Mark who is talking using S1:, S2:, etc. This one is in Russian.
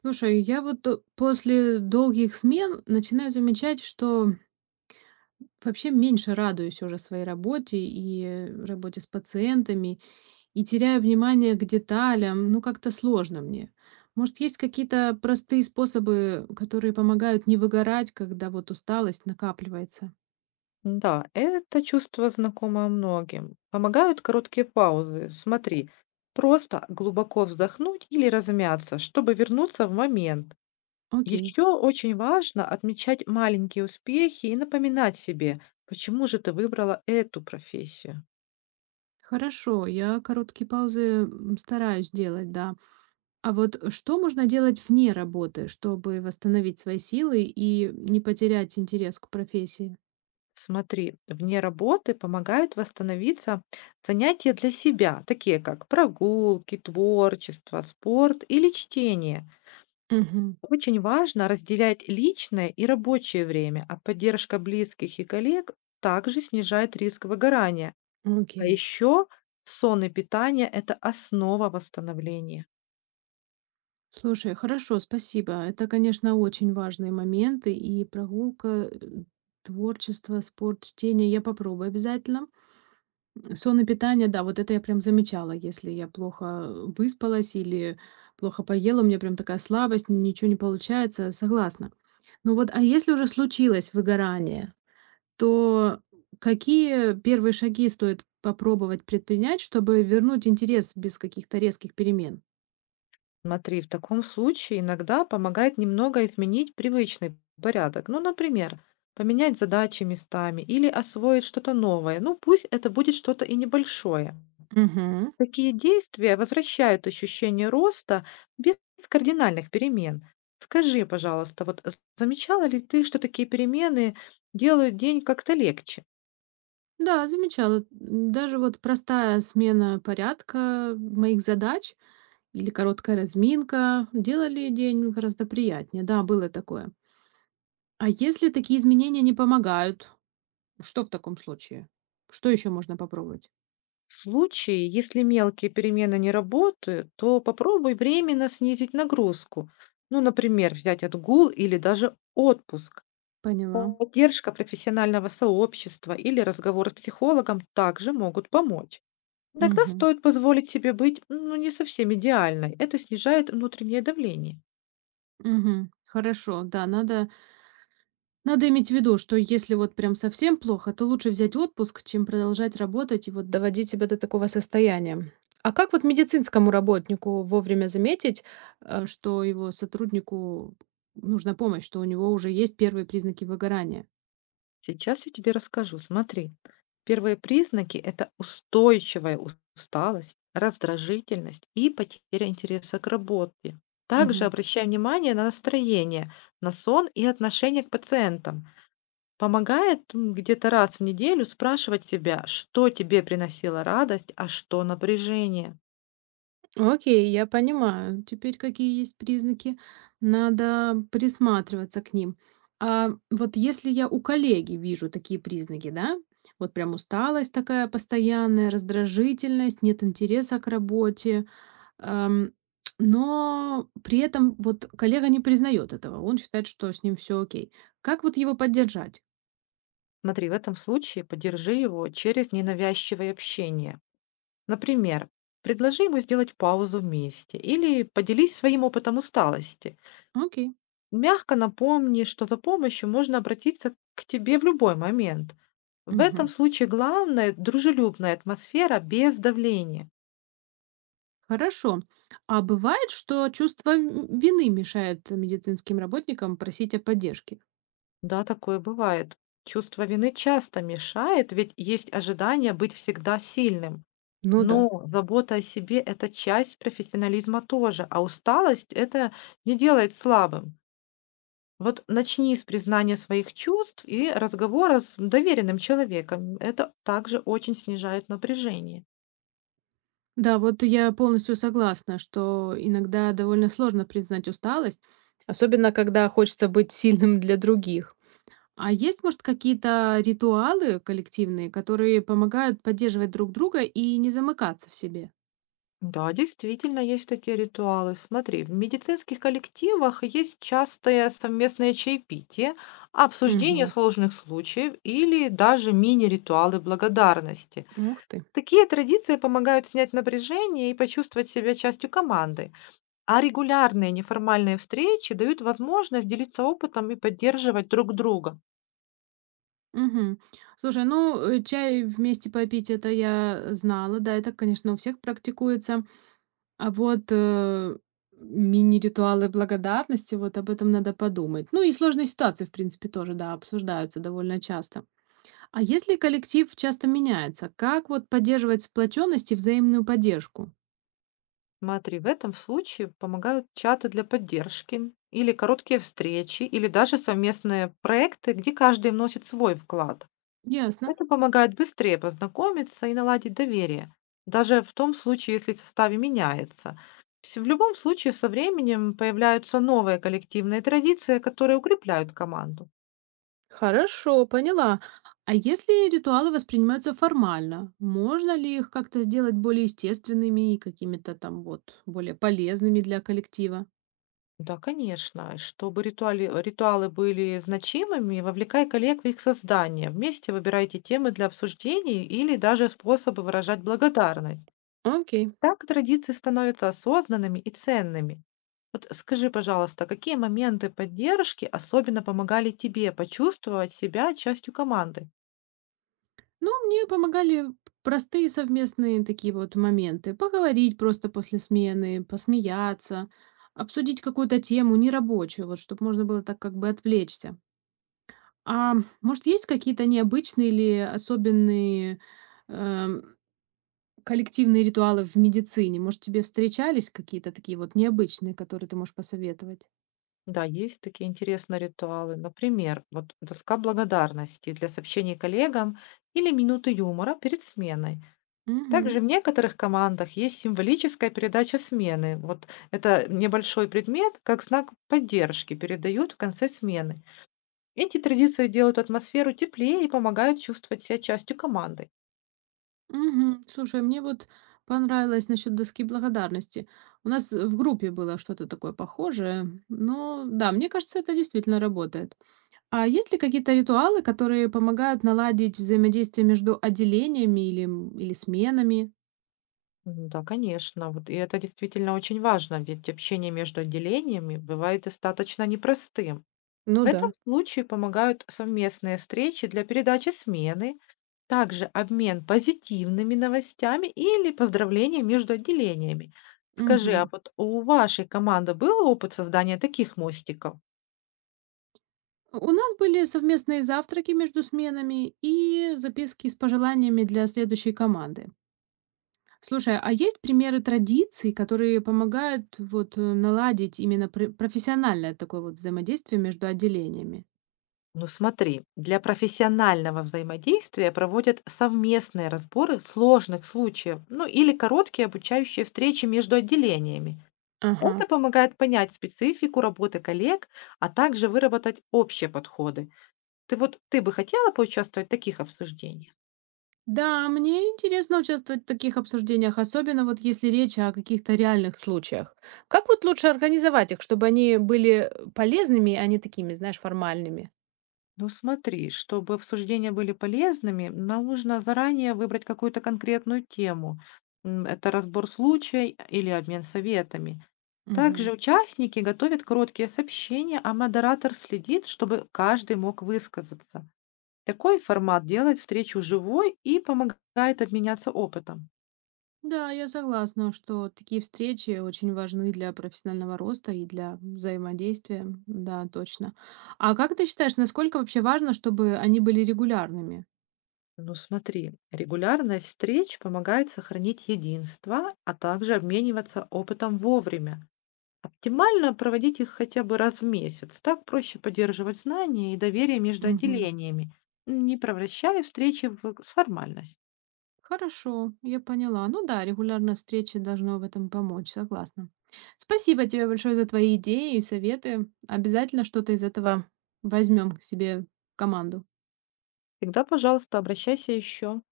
S1: Слушай, я вот после долгих смен начинаю замечать, что вообще меньше радуюсь уже своей работе и работе с пациентами, и теряю внимание к деталям, ну как-то сложно мне. Может, есть какие-то простые способы, которые помогают не выгорать, когда вот усталость накапливается?
S2: Да, это чувство знакомо многим. Помогают короткие паузы. Смотри, просто глубоко вздохнуть или размяться, чтобы вернуться в момент.
S1: Окей,
S2: Еще очень важно отмечать маленькие успехи и напоминать себе, почему же ты выбрала эту профессию.
S1: хорошо, я короткие паузы стараюсь делать, да. А вот что можно делать вне работы, чтобы восстановить свои силы и не потерять интерес к профессии?
S2: Смотри, вне работы помогают восстановиться занятия для себя, такие как прогулки, творчество, спорт или чтение.
S1: Мгм.
S2: Очень важно разделять личное и рабочее время, а поддержка близких и коллег также снижает риск выгорания. А
S1: Окей.
S2: еще сон и питание– это основа восстановления.
S1: Слушай, хорошо, спасибо. Это, конечно, очень важные моменты. И прогулка, творчество, спорт, чтение. Я попробую обязательно. Сон и питание, да, вот это я прям замечала. Если я плохо выспалась или плохо поела, у меня прям такая слабость, ничего не получается. Согласна. Ну вот, а если уже случилось выгорание, то какие первые шаги стоит попробовать предпринять, чтобы вернуть интерес без каких-то резких перемен?
S2: Смотри, в таком случае иногда помогает немного изменить привычный порядок. Ну, например, поменять задачи местами или освоить что-то новое. Ну, пусть это будет что-то и небольшое.
S1: Мгм.
S2: Такие действия возвращают ощущение роста без кардинальных перемен. Скажи, пожалуйста, вот замечала ли ты, что такие перемены делают день как-то легче?
S1: Да, замечала. Даже вот простая смена порядка моих задач или короткая разминка делали день гораздо приятнее. Да, было такое. А если такие изменения не помогают, что в таком случае? Что еще можно попробовать?
S2: В случае, если мелкие перемены не работают, то попробуй временно снизить нагрузку. Ну, например, взять отгул или даже отпуск.
S1: Поняла.
S2: Поддержка профессионального сообщества или разговор с психологом также могут помочь. Иногда
S1: Мгм.
S2: стоит позволить себе быть, ну, не совсем идеальной. Это снижает внутреннее давление.
S1: Мгм. Хорошо, да, надо иметь в виду, что если вот прям совсем плохо, то лучше взять отпуск, чем продолжать работать и вот доводить себя до такого состояния. А как вот медицинскому работнику вовремя заметить, что его сотруднику нужна помощь, что у него уже есть первые признаки выгорания?
S2: Сейчас я тебе расскажу. Смотри. Первые признаки– это устойчивая усталость, раздражительность и потеря интереса к работе. Также
S1: Мгм.
S2: обращай внимание на настроение, на сон и отношение к пациентам. Помогает где-то раз в неделю спрашивать себя, что тебе приносило радость, а что напряжение.
S1: Ну, окей, я понимаю. Теперь какие есть признаки, надо присматриваться к ним. А вот если я у коллеги вижу такие признаки, да, вот прям усталость такая постоянная, раздражительность, нет интереса к работе, ам, но при этом вот коллега не признает этого, он считает, что с ним все окей. Как вот его поддержать?
S2: Смотри, в этом случае поддержи его через ненавязчивое общение. Например, предложи ему сделать паузу вместе или поделись своим опытом усталости.
S1: Окей,
S2: Мягко напомни, что за помощью можно обратиться к тебе в любой момент. В этом
S1: мгм,
S2: случае главное– дружелюбная атмосфера без давления.
S1: хорошо. А бывает, что чувство вины мешает медицинским работникам просить о поддержке?
S2: Да, такое бывает. Чувство вины часто мешает, ведь есть ожидание быть всегда сильным.
S1: Ну да.
S2: Но забота о себе– это часть профессионализма тоже, а усталость– это не делает слабым. Вот начни с признания своих чувств и разговора с доверенным человеком. Это также очень снижает напряжение.
S1: Да, вот я полностью согласна, что иногда довольно сложно признать усталость, особенно когда хочется быть сильным для других. А есть, может, какие-то ритуалы коллективные, которые помогают поддерживать друг друга и не замыкаться в себе?
S2: Да, действительно, есть такие ритуалы. Смотри, в медицинских коллективах есть частое совместное чаепитие, обсуждение
S1: Угу.
S2: сложных случаев или даже мини-ритуалы благодарности.
S1: Ух ты.
S2: Такие традиции помогают снять напряжение и почувствовать себя частью команды. А регулярные неформальные встречи дают возможность делиться опытом и поддерживать друг друга.
S1: Мгм. Слушай, ну, чай вместе попить, это я знала, да, это, конечно, у всех практикуется. А вот, мини-ритуалы благодарности, вот об этом надо подумать. Ну и сложные ситуации, в принципе, тоже, да, обсуждаются довольно часто. А если коллектив часто меняется, как вот поддерживать сплоченность и взаимную поддержку?
S2: Смотри, в этом случае помогают чаты для поддержки, или короткие встречи, или даже совместные проекты, где каждый вносит свой вклад.
S1: Ясно.
S2: Это помогает быстрее познакомиться и наладить доверие, даже в том случае, если составе меняется. В любом случае, со временем появляются новые коллективные традиции, которые укрепляют команду.
S1: Хорошо, поняла. А если ритуалы воспринимаются формально, можно ли их как-то сделать более естественными и какими-то там вот более полезными для коллектива?
S2: Да, конечно. И чтобы ритуалы были значимыми, вовлекай коллег в их создание. Вместе выбирайте темы для обсуждений или даже способы выражать благодарность.
S1: Окей.
S2: Так традиции становятся осознанными и ценными. Вот скажи, пожалуйста, какие моменты поддержки особенно помогали тебе почувствовать себя частью команды?
S1: Ну, мне помогали простые совместные такие вот моменты. Поговорить просто после смены, посмеяться, обсудить какую-то тему нерабочую, вот чтобы можно было так как бы отвлечься. А может, есть какие-то необычные или особенные эм, коллективные ритуалы в медицине? Может, тебе встречались какие-то такие вот необычные, которые ты можешь посоветовать?
S2: Да, есть такие интересные ритуалы. Например, вот доска благодарности для сообщений коллегам или минуты юмора перед сменой.
S1: Мгм.
S2: Также в некоторых командах есть символическая передача смены. Вот это небольшой предмет, как знак поддержки, передают в конце смены. Эти традиции делают атмосферу теплее и помогают чувствовать себя частью команды.
S1: Мгм. Слушай, мне вот понравилось насчет доски благодарности. У нас в группе было что-то такое похожее. Ну, да, мне кажется, это действительно работает. А есть ли какие-то ритуалы, которые помогают наладить взаимодействие между отделениями или, или сменами?
S2: Да, конечно. Вот, и это действительно очень важно, ведь общение между отделениями бывает достаточно непростым.
S1: Ну
S2: В этом
S1: да.
S2: случае помогают совместные встречи для передачи смены, также обмен позитивными новостями или поздравления между отделениями. Скажи, а
S1: Мгм.
S2: вот у вашей команды был опыт создания таких мостиков?
S1: У нас были совместные завтраки между сменами и записки с пожеланиями для следующей команды. Слушай, а есть примеры традиций, которые помогают вот наладить именно профессиональное такое вот взаимодействие между отделениями?
S2: Ну смотри, для профессионального взаимодействия проводят совместные разборы сложных случаев, ну или короткие обучающие встречи между отделениями.
S1: Ага.
S2: Это помогает понять специфику работы коллег, а также выработать общие подходы. Ты вот ты бы хотела поучаствовать в таких обсуждениях?
S1: Да, мне интересно участвовать в таких обсуждениях, особенно вот если речь о каких-то реальных случаях. Как вот лучше организовать их, чтобы они были полезными, а не такими, знаешь, формальными?
S2: Ну смотри, чтобы обсуждения были полезными, нам нужно заранее выбрать какую-то конкретную тему. Это разбор случая или обмен советами. Также
S1: Мгм.
S2: участники готовят короткие сообщения, а модератор следит, чтобы каждый мог высказаться. Такой формат делает встречу живой и помогает обменяться опытом.
S1: Да, я согласна, что такие встречи очень важны для профессионального роста и для взаимодействия. Да, точно. А как ты считаешь, насколько вообще важно, чтобы они были регулярными?
S2: Ну смотри, регулярность встреч помогает сохранить единство, а также обмениваться опытом вовремя. Оптимально проводить их хотя бы раз в месяц. Так проще поддерживать знания и доверие между
S1: Мгм.
S2: отделениями, не превращая встречи в формальность.
S1: Хорошо, я поняла. Ну да, регулярная встреча должна в этом помочь, согласна. Спасибо тебе большое за твои идеи и советы. Обязательно что-то из этого возьмем к себе в команду.
S2: Всегда, пожалуйста, обращайся еще.